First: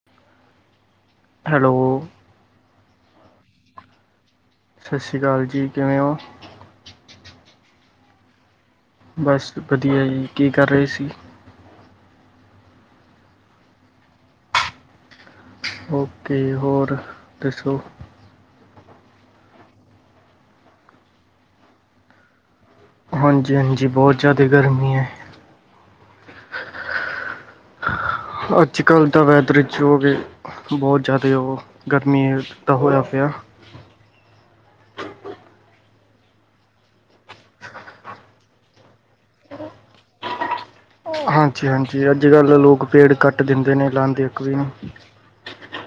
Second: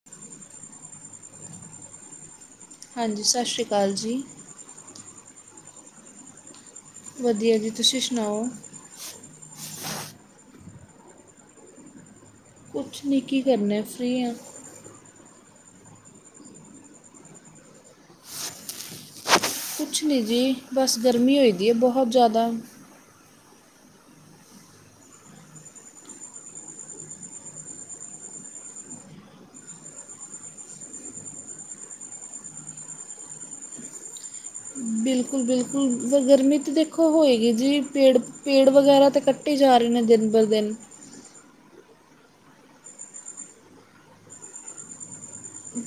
[inaudible] Hello. ਹਾਂਜੀ, ਸਤਿ ਸ਼੍ਰੀ ਕਾਲ ਜੀ। ਸ਼ਾਸ਼ੀ ਕਾਲ ਜੀ, ਕਿਵੇਂ ਓ? ਵਦੀਆ ਜੀ, ਤੁਸੀਂ ਸੁਣਾਓ? ਬਸ ਵਦੀਆ ਜੀ ਕੀ ਕਰ ਰਏ ਸੀ। ਕੁਛ ਨੀ, ਕੀ ਕਰਨਾ? ਫ੍ਰੀ ਆ। ਓਕੇ, ਹੋਰ ਦੱਸੋ? ਕੁਛ ਨੀ ਜੀ, ਬਸ ਗਰਮੀ ਹੋਈਦੀ ਐ ਬੌਤ ਜੈਦਾ। ਹਾਂਜੀ-ਹਾਂਜੀ ਬੌਤ ਜੈਦਾ ਗਰਮੀ ਐ। ਅੱਜ ਕੱਲ ਤਾਂ ਵੈਦਰ ਚ ਓ ਵੇ ਬੌਤ ਜੈਦਾ ਉਹ ਗਰਮੀ ਦਾ ਹੋਇਆ ਪਿਆ। ਬਿਲਕੁਲ-ਬਿਲਕੁਲ, ਸਰ ਗਰਮੀ ਤਾਂ ਦੇਖੋ ਹੋਏਗੀ ਜੀ ਪੇੜ, ਪੇੜ ਵਗੈਰਾ ਤਾਂ ਕੱਟ ਕਟੀ ਜਾ ਰਏ ਨੇ ਦਿਨ ਬਰ ਦਿਨ। ਹਾਂਜੀ-ਹਾਂਜੀ, ਅੱਜ-ਕੱਲ ਲੋਕ ਪੇੜ ਕੱਟ ਦਿੰਦੇ ਨੇ, ਲਾਂਦੇ ਇੱਕ ਵੀ ਨੀ।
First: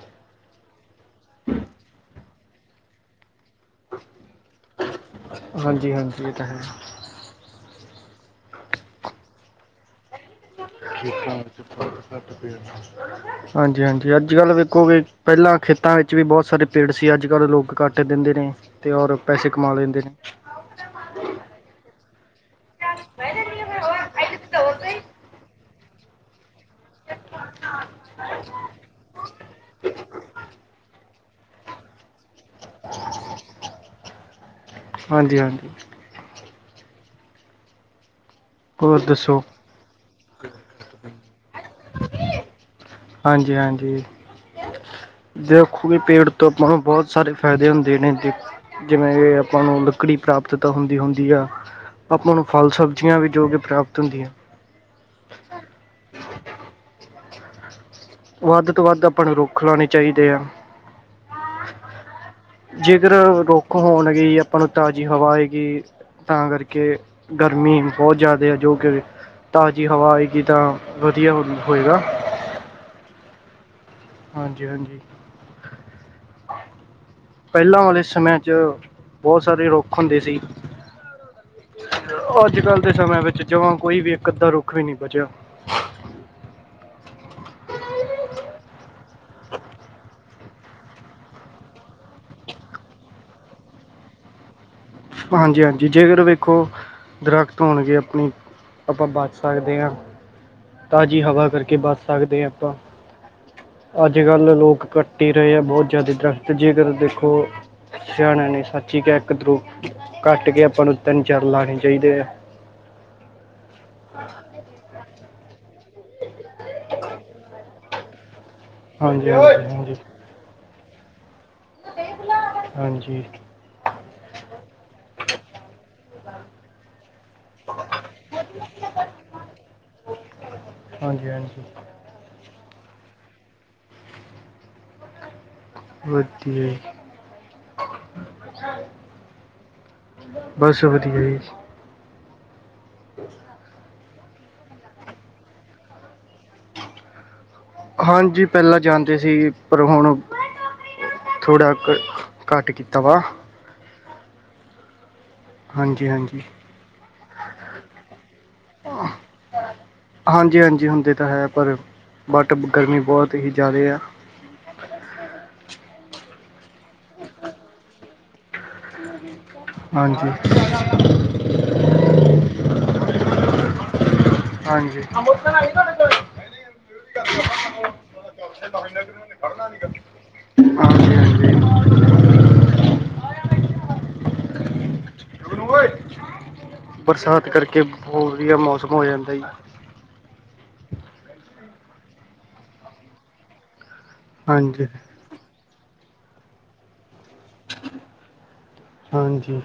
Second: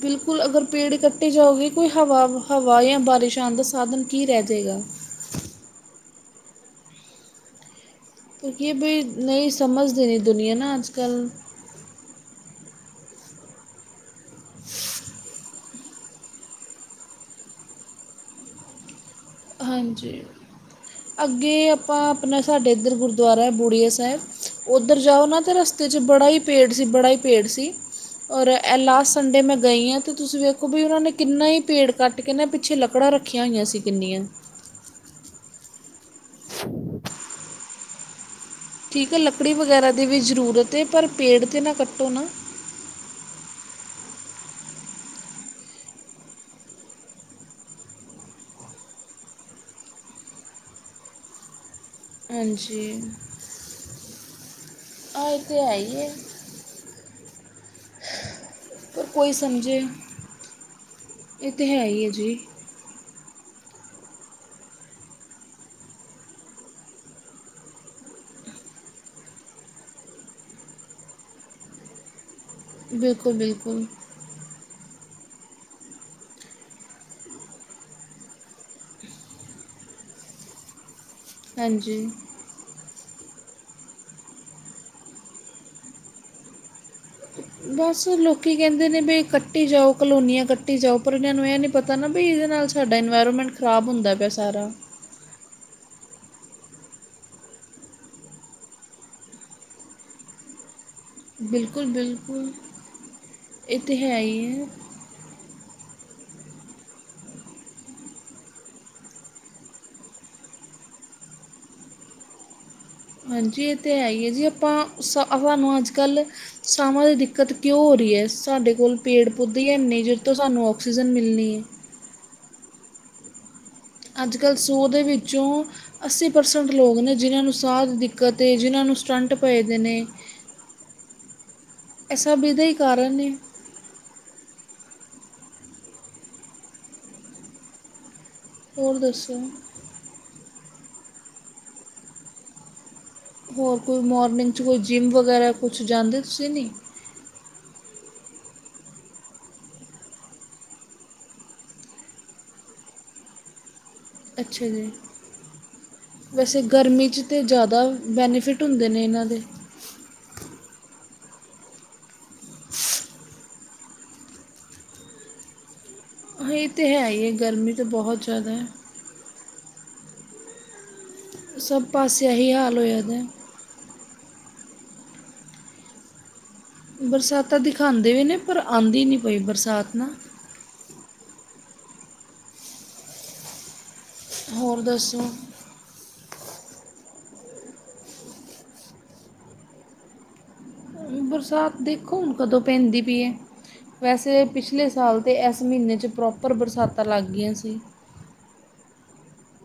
ਬਿਲਕੁਲ ਅਗਰ ਪੇੜ ਕੱਟੇ ਜਾਓਗੇ ਕੋਈ ਹਵਾ, ਹਵਾ ਯਾ ਬਾਰਿਸ਼ ਆਣ ਦਾ ਸਾਧਨ ਕੀ ਰੈ ਜੇਗਾ। ਹਾਂਜੀ-ਹਾਂਜੀ, ਇਹ ਤਾਂ ਹੈ। ਕਿਉਂ ਕੀ ਇਹ ਬਈ ਨਈ ਸਮਝਦੇ ਨੀ ਦੁਨੀਆਂ ਨਾ। ਅੱਜ ਕੱਲ੍ਹ [unintelligible] [inaudible] ਹਾਂਜੀ-ਹਾਂਜੀ, ਅੱਜ-ਕੱਲ ਵੇਖੋ ਵੀ ਪੈਲਾਂ ਖੇਤਾਂ ਵਿੱਚ ਵੀ ਬੌਤ ਸਾਰੇ ਪੇੜ ਸੀ ਅੱਜ-ਕੱਲ ਲੋਕ ਕਟ ਦਿੰਦੇ ਨੇ। ਤੇ ਓਰ ਪੈਸੇ ਕਮਾ ਲੈਂਦੇ ਨੇ ਹਾਂਜੀ! ਅੱਗੇ ਆਪਾਂ ਆਪਣੇ ਸਾਡੇ ਇੱਧਰ ਗੁਰਦੁਆਰਾ ਹੈ ਬੁੜੀਆ ਸਾਹਿਬ। ਉੱਧਰ ਜਾਓ ਨਾ ਤੇ ਰਸ ਤੇ ' ਬੜਾ ਹੀ ਪੇੜ ਸੀ। ਬੜਾ ਹੀ ਪੇੜ ਸੀ। ਔਰ ਲਾਸਟ ਸੰਡੇ ਮੈਂ ਗਈ ਹਾਂ ਤੇ ਤੁਸੀਂ ਵੇਖੋ ਵੀ ਉਹਨਾਂ ਨੇ ਕਿੰਨਾ ਹੀ ਪੇੜ ਕੱਟ ਕਹਿੰਦੇ ਪਿੱਛੇ ਲੱਕੜਾਂ ਰੱਖੀਆਂ ਹੋਈਆਂ ਸੀ ਕਿੰਨੀਆਂ ਹਾਂਜੀ-ਹਾਂਜੀ [unintelligible] ਹੋਰ ਠੀਕ ਹੈ ਦੱਸੋ? ਲੱਕੜੀ ਵਗੈਰਾ ਦੀ ਵੀ ਜ਼ਰੂਰਤ ਹੈ, ਪਰ ਪੇੜ ਤੇ ਨਾ ਕੱਟੋ ਨਾ ਹਾਂਜੀ-ਹਾਂਜੀ। ਦੇਖੋਗੇ ਪੇੜ ਤੋਂ ਆਪਾਂ ਨੂੰ ਬਹੁਤ ਸਾਰੇ ਫਾਇਦੇ ਹੁੰਦੇ ਨੇ ਦੇ ਜਿਵੇਂ ਕਿ ਆਪਾਂ ਨੂੰ ਲੱਕੜੀ ਪ੍ਰਾਪਤ ਤਾ ਹੁੰਦੀ-ਹੁੰਦੀ ਆ ਆਪਾਂ ਨੂੰ ਹਾਂਜੀ ਫ਼ਲ-ਸਬਜ਼ੀਆਂ ਵੀ ਜੋ ਕਿ ਪ੍ਰਾਪਤ ਹੁੰਦੀਆਂ। ਆ ਤੇ ਹੈ ਹੀ ਹੈ ਵੱਧ ਤੋਂ ਵੱਧ ਪਰ ਆਪਾਂ ਕੋਈ ਨੂੰ ਰੁੱਖ ਸਮਝੇ ਲਾਉਣੇ ਚਾਹੀਦੇ ਆ। ਇਹ ਤੇ ਹੈ ਹੀ ਹੈ ਜੀ ਜੇਕਰ ਰੁੱਖ ਹੋਣਗੇ ਆਪਾਂ ਨੂੰ ਤਾਜ਼ੀ ਹਵਾ ਆਏਗੀ ਤਾਂ ਕਰਕੇ, ਗਰਮੀ ਬਹੁਤ ਜ਼ਿਆਦਾ ਹੈ ਜੋ ਕਿ ਤਾਜ਼ੀ ਹਵਾ ਆਏਗੀ ਤਾਂ ਵਧੀਆ ਹੋਏਗਾ ਬਿਲਕੁਲ-ਬਿਲਕੁਲ ਹਾਂਜੀ-ਹਾਂਜੀ। ਪਹਿਲਾਂ ਵਾਲੇ ਸਮਿਆਂ 'ਚ ਬਹੁਤ ਸਾਰੇ ਰੁੱਖ ਹੁੰਦੇ ਸੀ। ਹਾਂਜੀ ਅੱਜ-ਕੱਲ੍ਹ ਦੇ ਸਮੇਆਂ ਵਿੱਚ ਜਮਾਂ ਕੋਈ ਵੀ ਇੱਕ -ਅੱਧਾ ਰੁੱਖ ਵੀ ਨਹੀਂ ਬਚਿਆ। ਬਸ ਲੋਕੀ ਕਹਿੰਦੇ ਨੇ ਵੀ ਕੱਟੀ ਜਾਓ ਕਲੋਨੀਆਂ ਕੱਟੀ ਜਾਓ। ਪਰ ਇਹਨਾਂ ਨੂੰ ਇਹ ਨਹੀਂ ਪਤਾ ਨਾ ਵੀ ਇਹਦੇ ਨਾਲ ਸਾਡਾ ਇਨਵਾਇਰਮੈਂਟ ਖ਼ਰਾਬ ਹੁੰਦਾ ਪਿਆ ਸਾਰਾ ਹਾਂਜੀ-ਹਾਂਜੀ, ਜੇਕਰ ਵੇਖੋ ਦਰੱਖਤ ਹੋਣਗੇ ਆਪਣੀ, ਆਪਾਂ ਬਚ ਸਕਦੇ ਹਾਂ। ਤਾਜ਼ੀ ਹਵਾ ਕਰਕੇ ਬਿਲਕੁਲ ਬਚ ਸਕਦੇ ਹਾਂ ਬਿਲਕੁਲ ਆਪਾਂ, ਇਹ ਤੇ ਹੈ ਹੀ ਅੱਜ-ਕੱਲ੍ਹ ਦੇ ਹੈ ਲੋਕ ਕੱਟ ਕਟੀ ਰਹੇ ਆ ਬਹੁਤ ਜ਼ਿਆਦਾ ਦਰਖਤ ਜੇਕਰ ਦੇਖੋ ਸਿਆਨੇ ਆਂ ਨੇ ਸੱਚ ਹੀ ਕਿਹਾ ਹੈ ਦਰੁੱਖ, ਘੱਟ ਕੇ ਆਪਾਂ ਨੂੰ ਤਿੰਨ -ਚਰ ਲਾਉਣੇ ਚਾਹੀਦੇ ਆ ਹਾਂਜੀ, ਇਹ ਤਾਂ ਹੈ ਹੀ ਹੈ ਜੀ। ਆਪਾਂ ਸ ਸਹਾਨੂੰ ਅੱਜ-ਕੱਲ੍ਹ ਸਵਾਂ ਦੀ ਦਿੱਕਤ ਕਿਉਂ ਹੋ ਰਹੀ ਹੈ ਸਾਡੇ ਕੋਲ ਹਾਂਜੀ ਪੇੜ-ਪੌਧੇ ਹੀ ਨੀ ਹਾਂਜੀ ਹਾਂਜੀ ਹੈਨੇ ਜੋ- ਜਿਸ ਤੋਂ ਸਾਨੂੰ ਆਕਸੀਜਨ ਮਿਲਣੀ ਹਾਂਜੀ ਅੱਜ-ਕੱਲ੍ਹ ਸੌ ਦੇ ਵਿੱਚੋਂ ਅੱਸੀ ਪਰਸੈਂਟ ਲੋਕ ਨੇ ਜਿਹਨਾਂ ਨੂੰ ਸਾਹ ਦੀ ਦਿੱਕਤ ਏ, ਜਿਹਨਾਂ ਨੂੰ ਸਟੰਟ ਪਏਦੇ ਨੇ ਹਾਂਜੀ-ਹਾਂਜੀ। ਇਹ ਸਭ ਇਹਦਾ ਹੀ ਕਾਰਨ [inaudible] ਹੋਰ ਦੱਸੋ? ਬਸ ਵਧੀਆ ਜੀ। [inaudible] ਹੋਰ ਕੋਈ ਮੋਰਨਿੰਗ 'ਚ ਕੋਈ ਜਿੰਮ ਵਗੈਰਾ ਕੁਛ ਜਾਂਦੇ ਤੁਸੀਂ ਨਹੀਂ? ਹਾਂਜੀ, ਪਹਿਲਾਂ ਜਾਂਦੇ ਸੀ ਪਰ ਹੁਣ ਥੋੜ੍ਹਾ ਘੱਟ ਕੀਤਾ ਵਾ। ਅੱਛਾ ਜੀ। ਹਾਂਜੀ ਹਾਂਜੀ ਵੈਸੇ ਗਰਮੀ 'ਚ ਤੇ ਜ਼ਿਆਦਾ ਬੈਨੀਫਿਟ ਹੁੰਦੇ ਨੇ ਇਨਾਂ ਦੇ ਹਾਂਜੀ-ਹਾਂਜੀ, ਹੁੰਦੇ ਤਾਂ ਹੈ ਪਰ, ਬਟ ਗਰਮੀ ਬਹੁਤ ਹੀ ਜ਼ਿਆਦਾ ਆ। ਹ ਇਹ ਤਾਂ ਹੈ ਹੀ ਹੈ। ਗਰਮੀ ਤਾਂ ਬਹੁਤ ਜ਼ਿਆਦਾ ਹੈ। ਮੋਲੀ ਕਾ ਹਾਂਜੀ ਸਭ ਪਾਸੇ ਏਹੀ ਹਾਲ ਹੋਇਆ ਦੇ ਹਾਂਜੀ ਬਰਸਾਤਾਂ ਦਿਖਾਉਂਦੇ ਵੀ ਨੇ, ਪਰ ਆਉਂਦੀ ਨਹੀਂ ਪਈ ਬਰਸਾਤ ਨਾ ਹਾਂਜੀ ਹਾਂਜੀ। ਹੋਰ ਦੱਸੋ ਬਰਸਾਤ ਕਰਕੇ ਬਹੁਤ ਵਧੀਆ ਮੌਸਮ ਹੋ ਜਾਂਦਾ ਜੀ। ਬਰਸਾਤ ਦੇਖੋ ਹੁਣ ਕਦੋਂ ਪੈਂਦੀ ਪਈ ਐ। ਵੈਸੇ ਪਿਛਲੇ ਹਾਂਜੀ ਸਾਲ ਤੇ ਇਸ ਮਹੀਨੇ 'ਚ ਪ੍ਰੋਪਰ ਬਰਸਾਤਾਂ ਲੱਗ ਗਈਆਂ ਸੀ। ਹਾਂਜੀ।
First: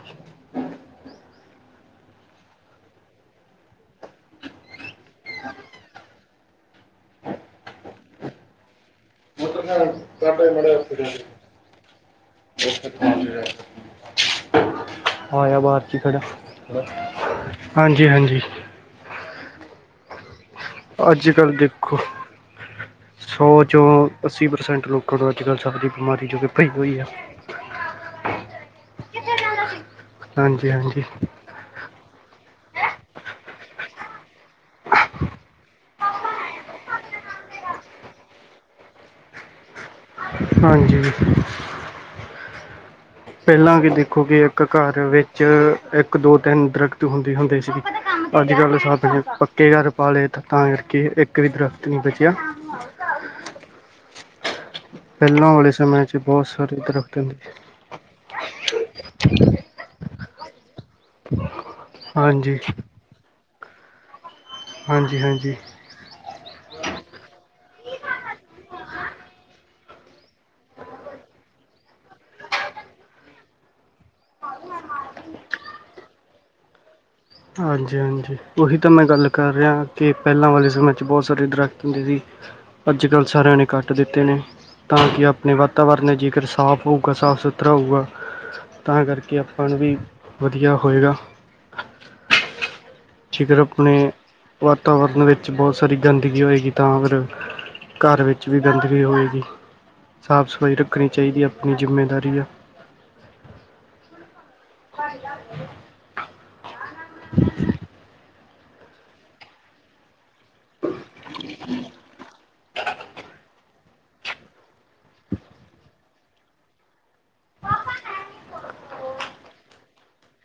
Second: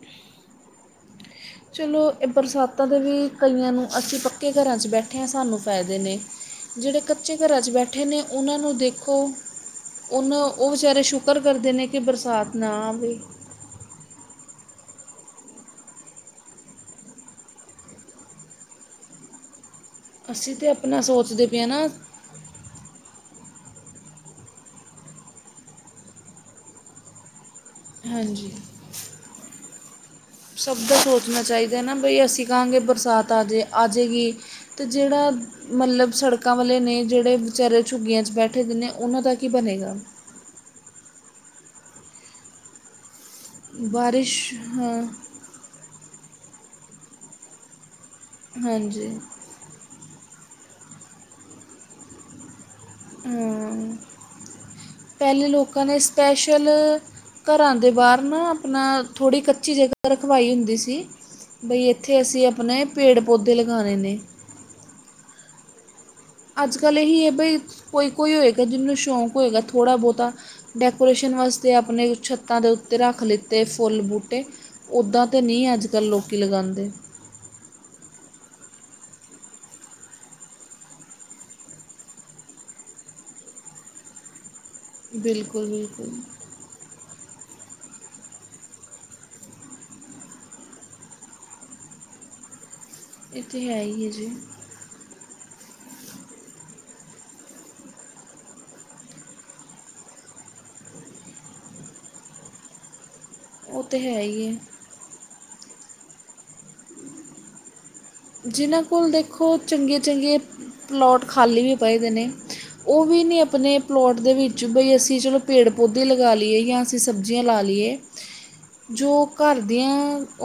ਚਲੋ ਇਹ ਬਰਸਾਤਾਂ ਦੇ ਵੀ ਕਈਆਂ ਨੂੰ, ਅਸੀਂ ਪੱਕੇ ਘਰਾਂ 'ਚ ਬੈਠੇ ਹਾਂ ਸਾਨੂੰ ਫਾਇਦੇ ਨੇ ਜਿਹੜੇ ਕੱਚੇ ਘਰਾਂ ਚ ਬੈਠੇ ਨੇ ਉਹਨਾਂ ਨੂੰ ਦੇਖ ਖੋ, ਉਹਨੂੰ ਉਹ ਵਿਚਾਰੇ ਸ਼ੁਕਰ ਕਰਦੇ ਨੇ ਕਿ ਬਰਸਾਤ ਨਾ ਆਵੇ ਆਇਆ ਬਾਹਰ ਚ ਖੜਾ। ਹਾਂਜੀ-ਹਾਂਜੀ। ਅਸੀਂ ਤੇ ਅੱਜ ਕੱਲ੍ਹ ਦੇਖੋ ਸੌ ਚੋਂ ਅੱਸੀ ਪ੍ਰਸੈਂਟ ਲੋਕਾਂ ਤੋਂ ਅੱਜ ਕੱਲ੍ਹ ਸਭ ਦੀ ਬਿਮਾਰੀ ਜੋ ਕਿ ਪਈ ਹੋਈ ਆ ਹਾਂਜੀ। ਹਾਂਜੀ ਸਭ ਦਾ ਹਾਂਜੀ ਸੋਚਣਾ ਚਾਹੀਦਾ ਨਾ। ਬਈ ਅਸੀਂ ਕਹਾਂਗੇ ਬਰਸਾਤ ਆਜੇ ਆਜੇਗੀ ਤੇ ਜਿਹੜਾ ਮਤਲਬ ਸੜਕਾਂ ਵਾਲੇ ਨੇ। ਜਿਹੜੇ ਵਿਚਾਰੇ ਝੁੱਗੀਆਂ 'ਚ ਬੈਠੇ ਦੇ ਨੇ ਉਹਨਾਂ ਦਾ ਕੀ ਬਣੇਗਾ ਹਾਂਜੀ। ਪਹਿਲਾਂ ਵੀ ਦੇਖੋ। ਕਿ ਬਾਰਿਸ਼ ਇੱਕ ਘਰ ਹਾਂ ਵਿੱਚ ਇੱਕ, ਦੋ, ਤਿੰਨ ਦਰੱਖਤ ਹੁੰਦੇ-ਹੁੰਦੇ ਸੀ। ਅੱਜ ਕੱਲ੍ਹ ਹਾਂਜੀ ਸਾਬਣੇ ਪੱਕੇ ਘਰ ਪਾ ਲਏ, ਤੇ ਤਾਂ ਕਰਕੇ ਇੱਕ ਵੀ ਦਰਖਤ ਨਹੀਂ ਬਚਿਆ ਹੂੰ, ਪਹਿਲੇ ਪਹਿਲਾਂ ਵਾਲੇ ਲੋਕਾਂ ਨੇ ਸਮੇਂ 'ਚ ਬਹੁਤ ਸਪੈਸ਼ਲ ਸਾਰੇ ਦਰਖਤ ਹੁੰਦੇ ਸੀ। ਘਰਾਂ ਦੇ ਬਾਹਰ ਨਾ ਆਪਣਾ, ਥੋੜ੍ਹੀ ਕੱਚੀ ਜਗ੍ਹਾ ਰਖਵਾਈ ਹੁੰਦੀ ਸੀ। ਬਈ ਇੱਥੇ ਅਸੀਂ ਹਾਂਜੀ ਆਪਣੇ ਪੇੜ-ਪੌਧੇ ਲਗਾਣੇ ਨੇ ਹਾਂਜੀ-ਹਾਂਜੀ। ਅੱਜ ਕੱਲ੍ਹ ਇਹੀ ਹੈ ਬਈ। ਕੋਈ-ਕੋਈ ਹੋਏਗਾ ਜਿਹਨੂੰ ਸ਼ੌਂਕ ਹੋਏਗਾ ਥੋੜ੍ਹਾ ਬਹੁਤਾ ਡੈਕੋਰੇਸ਼ਨ ਵਾਸਤੇ ਆਪਣੇ ਛੱਤਾਂ ਦੇ ਉੱਤੇ ਰੱਖ ਲਿੱਤੇ ਫੁੱਲ-ਬੂਟ ਤੇ, ਉੱਦਾਂ ਤਾਂ ਨਹੀਂ ਅੱਜ ਕੱਲ੍ਹ ਲੋਕੀ ਲਗਾਉਂਦੇ ਹਾਂਜੀ-ਹਾਂਜੀ ਉਹੀ ਤਾਂ ਮੈਂ ਗੱਲ ਕਰ ਰਿਹਾ। ਕਿ ਪਹਿਲਾਂ ਵਾਲੇ ਸਮੇਂ 'ਚ ਬਹੁਤ ਸਾਰੇ ਦਰੱਖਤ ਹੁੰਦੇ ਸੀ ਅੱਜ ਕੱਲ੍ਹ ਸਾਰਿਆਂ ਨੇ ਕੱਟ ਦਿੱਤੇ ਨੇ। ਤਾਂ ਕਿ ਆਪਣੇ ਬਿਲਕੁਲ ਵਾਤਾਵਰਨ ਨੇ ਬਿਲਕੁਲ ਜੇਕਰ ਸਾਫ਼ ਹੋਊਗਾ ਸਾਫ- ਸੁਥਰਾ ਹੋਊਗਾ, ਤਾਂ ਕਰਕੇ ਆਪਾਂ ਨੂੰ ਵੀ ਵਧੀਆ ਹੋਏਗਾ ਇਹ ਜੇਕਰ ਤਾਂ ਹੈ ਆਪਣੇ ਹੀ ਹੈ ਜੀ ਵਾਤਾਵਰਨ ਵਿੱਚ ਬਹੁਤ ਸਾਰੀ ਗੰਦਗੀ ਹੋਏਗੀ ਤਾਂ ਫਿਰ ਘਰ ਵਿੱਚ ਵੀ ਗੰਦਗੀ ਹੋਏਗੀ। ਸਾਫ਼ ਸਫ਼ਾਈ ਰੱਖਣੀ ਚਾਹੀਦੀ ਆਪਣੀ ਜਿੰਮੇਦਾਰੀ ਆ ਉਹ ਤੇ ਹੈ ਹੀ ਹੈ [inaudible] [unintelligible] ਜਿਨ੍ਹਾਂ ਕੋਲ ਦੇਖੋ ਚੰਗੇ-ਚੰਗੇ ਪਲੋਟ ਖਾਲੀ ਵੀ ਪਏ ਦੇ ਨੇ। ਉਹ ਵੀ ਨਹੀਂ ਆਪਣੇ ਪਲੋਟ ਦੇ ਵਿੱਚ ਬਈ ਅਸੀਂ ਚਲੋ ਪੇੜ-ਪੌਦੇੇ ਲਗਾ ਲਈਏ ਜਾਂ ਅਸੀਂ ਸਬਜ਼ੀਆਂ ਲਾ ਲਈਏ ਜੋ ਘਰ ਦੀਆਂ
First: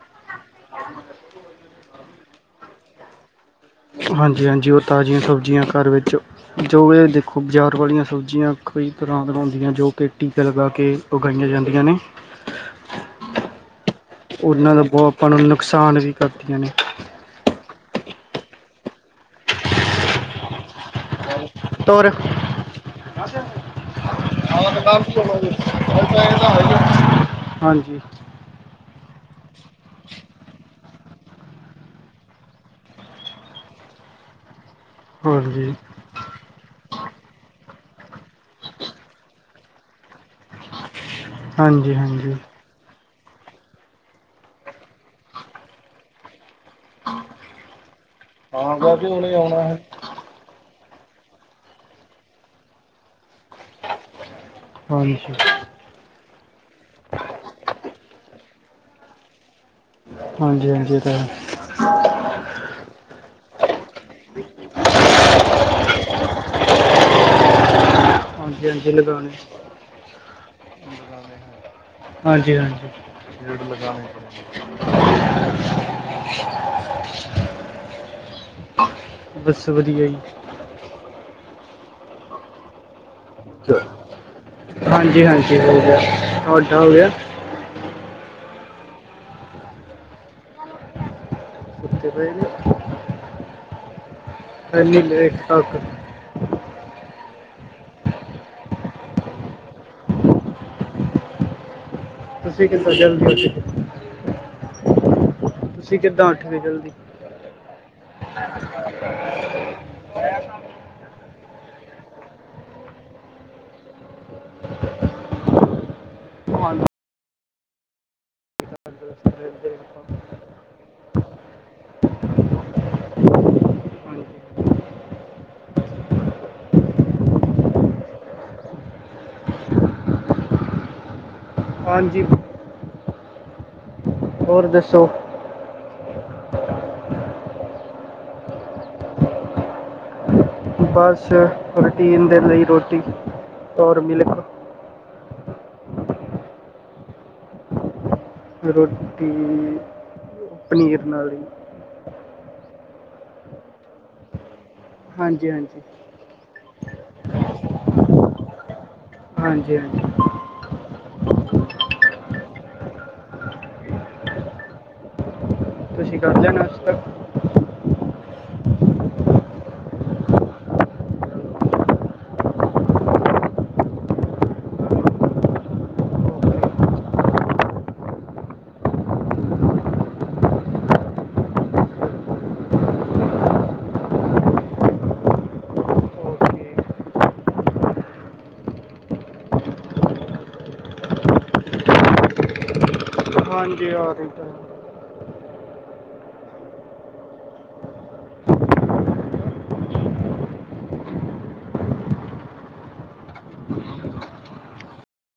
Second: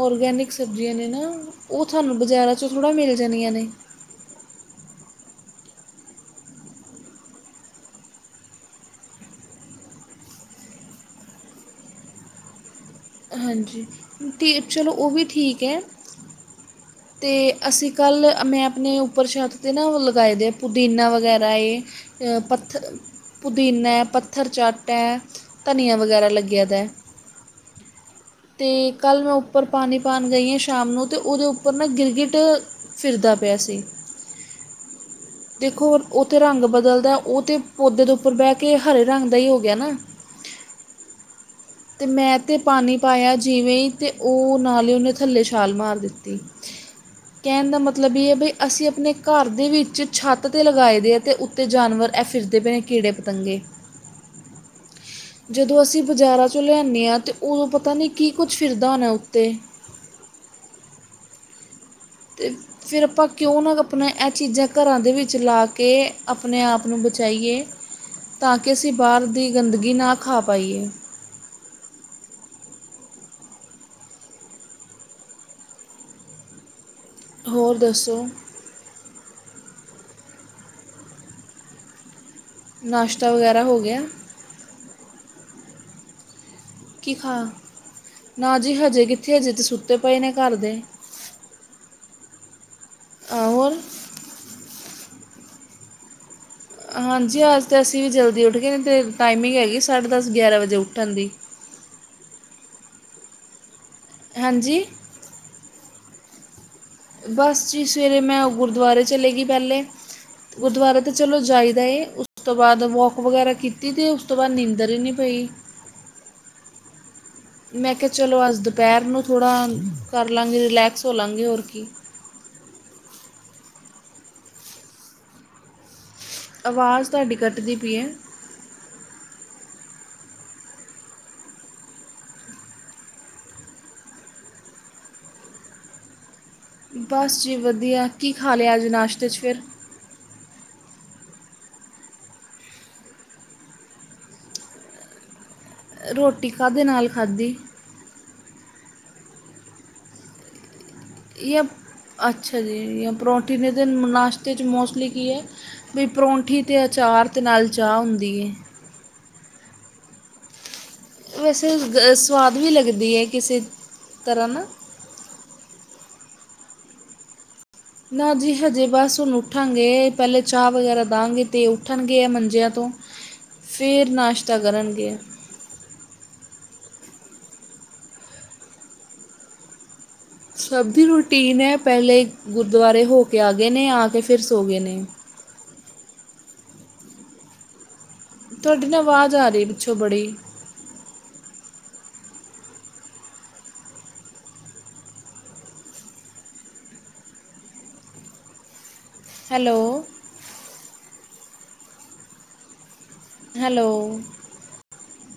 ਔਰਗੈਨਿਕ ਸਬਜ਼ੀਆਂ ਨੇ ਨਾ, ਉਹ ਤੁਹਾਨੂੰ ਬਜ਼ਾਰਾਂ ਚੋਂ ਥੋੜ੍ਹਾ ਮਿਲ ਜਾਣੀਆਂ ਨੇ ਹਾਂਜੀ-ਹਾਂਜੀ। ਉਹ ਤਾਜ਼ੀਆਂ ਸਬਜ਼ੀਆਂ ਘਰ ਵਿੱਚ ਜੋ ਇਹ ਦੇਖੋ। ਬਜ਼ਾਰ ਵਾਲੀਆਂ ਸਬਜ਼ੀਆਂ ਕਈ ਤਰ੍ਹਾਂ ਦਿਆਂ ਹੁੰਦੀਆਂ। ਜੋ ਕਿ ਟੀਕੇ ਲਗਾ ਕੇ ਉਗਾਈਆਂ ਜਾਂਦੀਆਂ ਨੇ ਹਾਂਜੀ। ਤੇ ਚਲੋ ਉਹ ਵੀ ਠੀਕ ਹੈ ਪਾਥਿਯਾਂ ਨੇ ਤੇ ਅਸੀਂ ਕੱਲ, ਮੈਂ ਆਪਨੇ ਉੱਪਰ ਛੱਤ ਤੇ ਨਾ ਉਹ ਲਗਾਏ ਦੇ ਪੁਦੀਨਾ ਵਗੈ ਤੋਰ [unintelligible] ਪੱਥ ਪੁਦੀਨਾ ਏ, ਪੱਥਰ ਆਹ ਤਾਂ ਚਾਟ ਕੰਮ ਐ, ਚਲਾਉਂਦੇ ਧਨੀਆ ਹਾਂ ਤਾਂ ਵਗੈਰਾ ਇਹਦਾ ਲੱਗੇਆ ਦੈ। ਹੈ ਹਾਂਜੀ। ਤੇ ਕੱਲ ਮੈਂ ਉੱਪਰ ਪਾਨੀ ਪਾਨ ਗਈ ਆਂ ਸ਼ਾਮ ਨੂੰ, ਤੇ ਉਦੇ ਉ ਪਰ ਨਾ ਗਿਰਗਿਟ ਫਿਰਦਾ ਪਿਆ ਸੀ ਹਾਂਜੀ ਦੇਖੋ ਉੱਤੇ ਰੰਗ ਬਦਲਦਾ। ਉਹ ਤੇ ਪੌਦੇ ਦੇ ਉੱਪਰ ਬਹਿ ਕੇ ਹਰੇ ਰੰਗ ਦਾ ਹੀ ਹੋ ਗਿਆ ਨਾ। [inaudible] ਅਤੇ ਹਾਂਜੀ ਮੈਂ ਤਾਂ ਪਾਣੀ ਪਾਇਆ। ਜਿਵੇਂ- ਹੀ ਅਤੇ ਉਹ ਨਾਲ ਹੀ ਉਹਨੇ ਥੱਲੇ ਛਾਲ ਮਾਰ ਦਿੱਤੀ। ਕੇਨ ਦਾ ਮਤਲਬ ਏ ਐ ਵੀ ਹਾਂ ਅਸੀਂ ਬਾਕੀ ਆਪਨੇ ਉਹਨੇ ਘਰ ਆਉਣਾ ਦੇ ਹੈ ਵਿੱਚ ਛੱਤ ਤੇ ਲਗਾਏ ਦੇ ਆ ਤੇ ਉੱਤੇ ਜਾਨਵਰ ਇਹ ਫਿਰਦੇ ਪਏ ਨੇ। ਕੀੜੇ ਪਤੰਗੇ। ਹਾਂਜੀ ਜਦੋਂ ਅਸੀਂ ਬਾਜ਼ਾਰਾਂ ਚੋਂ ਲਿਆਨੇ ਆਂ ਤੇ ਉਦੋਂ ਪਤਾ ਨੀ ਕੀ ਕੁੱਝ ਫਿਰਦਾ ਹੋਨਾ ਉੱਤੇ। ਹਾਂਜੀ ਹਾਂਜੀ ਫੇਰ। ਤੇ ਫੇਰ ਆਪਾਂ ਕਿਉਂ ਨਾ ਆਪਨਾ ਇਹ ਚੀਜ਼ਾਂ ਘਰਾਂ ਦੇ ਵਿੱਚ ਲਾ ਕੇ, ਆਪਨੇ ਆਪ ਨੂੰ ਬਚਾਈਏ। ਹਾਂਜੀ ਤਾਕਿ ਅਸੀਂ ਹਾਂਜੀ ਬਾਰ ਲਗਾਉਣੇ ਦੀ ਗੰਦਗੀ ਨਾ ਖਾ ਪਾਈਏ। ਹਾਂਜੀ ਹਾਂਜੀ। [unintelligible] ਹੋਰ ਦੱਸੋ? ਬਸ ਵਧੀਆ ਈ। ਨਾਸ਼ਤਾ ਵਗੈਰਾ ਹੋ ਗਿਆ? ਹਾਂਜੀ-ਹਾਂਜੀ ਹੋ ਗਿਆ। ਔ ਕੀ ਖਾ, ਨਾ ਜੀ ਹਜੇ ਕਿੱਥੇ ਹਜੇ ਤੇ ਸੁੱਤੇ ਪਏ ਨੇ ਘਰ ਦੇ। [unintelligible] ਅ ਹੋਰ। ਏਨੀ ਲੇਟ ਤੱਕ। ਹਾਂਜੀ, ਅੱਜ ਤੇ ਅਸੀਂ ਵੀ ਜਲਦੀ ਉੱਠ ਗਏ, ਨੀ ਤੇ ਟਾਈਮਿੰਗ ਹੈਗੀ ਏ ਸਾਢੇ ਦਸ, ਗਿਆਰਾਂ ਵਜੇ ਉੱਠਨ ਦੀ। ਤੁਸੀਂ ਕਿੱਥੋਂ ਜਲੜੀ ਉੱਠਗੇ। ਹਾਂਜੀ। ਤੁਸੀਂ ਕਿੱਦਾਂ ਉਠਗੇ ਜਲਦੀ? ਬਸ ਜੀ ਸਵੇਰੇ ਮੈਂ ਓ ਗੁਰਦੁਆਰੇ ਚਲੇ ਗਈ ਪਹਿਲੇ। ਗੁਰਦੁਆਰੇ ਤਾਂ ਚਲੋ ਜਾਈਦਾ ਏ। ਉਸ ਤੋਂ ਬਾਅਦ ਵੋਕ ਵਗੈਰਾ ਕੀਤੀ ਤੇ ਉਸ ਤੋਂ ਬਾਅਦ ਨੀਂਦਰ ਈ ਨਈ ਪਈ। ਮੈਂ ਕਿਹਾ ਚਲੋ ਅਜ ਦੁਪੈਰ ਨੂੰ ਥੋੜ੍ਹਾ ਕਰ ਲਾਂਗੇ, ਰਿਲੈਕਸ ਹੋ ਲਾਂਗੇ, ਹੋਰ ਕੀ। ਹਾਂਜੀ ਆਵਾਜ਼ ਤੁਹਾਡੀ ਕੱਟਦੀ ਪਈ ਐ। ਹਾਂਜੀ। ਹੋਰ ਦੱਸੋ। ਬਸ ਜੀ ਵਧੀਆ। ਕੀ ਖਾ ਲੇਆ ਅੱਜ ਨਾਸ਼ਤੇ ਚ ਫੇਰ। ਬਸ, ਰੋਟੀਨ ਦੇ ਲਈ ਰੋਟੀ ਔਰ ਮੀਿਲਕ। ਰੋਟੀ ਕਾਦੇ ਨਾਲ ਖਾਧੀ? ਰੋਟੀ ਓ। ਪਨੀਰ ਨਾਲ। ਹੀ ਯਪ, ਅੱਛਾ ਜੀ ਯ ਪੋਰਠੀ ਨੇ ਤੇ ਨਾਸ਼ਤੇ ਚ ਮੋਸਟ ਈਲੀ ਕੀ ਐ। ਹਾਂਜੀ ਹਾਂਜੀ ਬੀ ਪਰੌਂਠੀ ਤੇ ਅਚਾਰ ਤੇ ਨਾਲ ਚਾਹ ਹੁੰਦੀ ਐ। ਹਾਂਜੀ-ਹਾਂਜੀ। ਵੈਸੇ ਗ ਸਵਾਦ ਵੀ ਲੱਗਦੀ ਐ ਕਿਸੇ ਤਰ੍ਹਾਂ ਨਾ। ਤੁਸੀਂ ਕਰ ਲੇਆ ਨਾਸ਼ਤਾ। ਨਾ ਜੀ ਹਜੇ ਬਸ ਹੁਨ ਉੱਠਾਂਗੇ, ਪਹਿਲੇ ਚਾਹ ਵਗੈਰਾ ਦਾਂਗੇ ਤੇ ਉੱਠਨਗੇ ਐ ਮੰਜੇਆਂ ਤੋਂ। ਫੇਰ ਨਾਸ਼ਤਾ ਕਰਨਗੇ ਏਹ। ਸਭ ਦੀ ਰੂਟੀਨ ਐ, ਪਹਿਲੇ ਗੁਰਦੁਆਰੇ ਹੋ ਕੇ ਆ ਗਏ ਨੇ ਆ ਕੇ ਫੇਰ ਸੋ ਗਏ ਨੇ। ਓਕੇ ਤੋਡੀ ਨਾ ਆਵਾਜ਼ ਆ ਰੀ ਪਿੱਛੋਂ ਬੜੀ। ਹਾਂਜੀ ਆ ਰੀ ਤਾ ਹੈ। ਹੈਲੋ। ਹੈਲੋ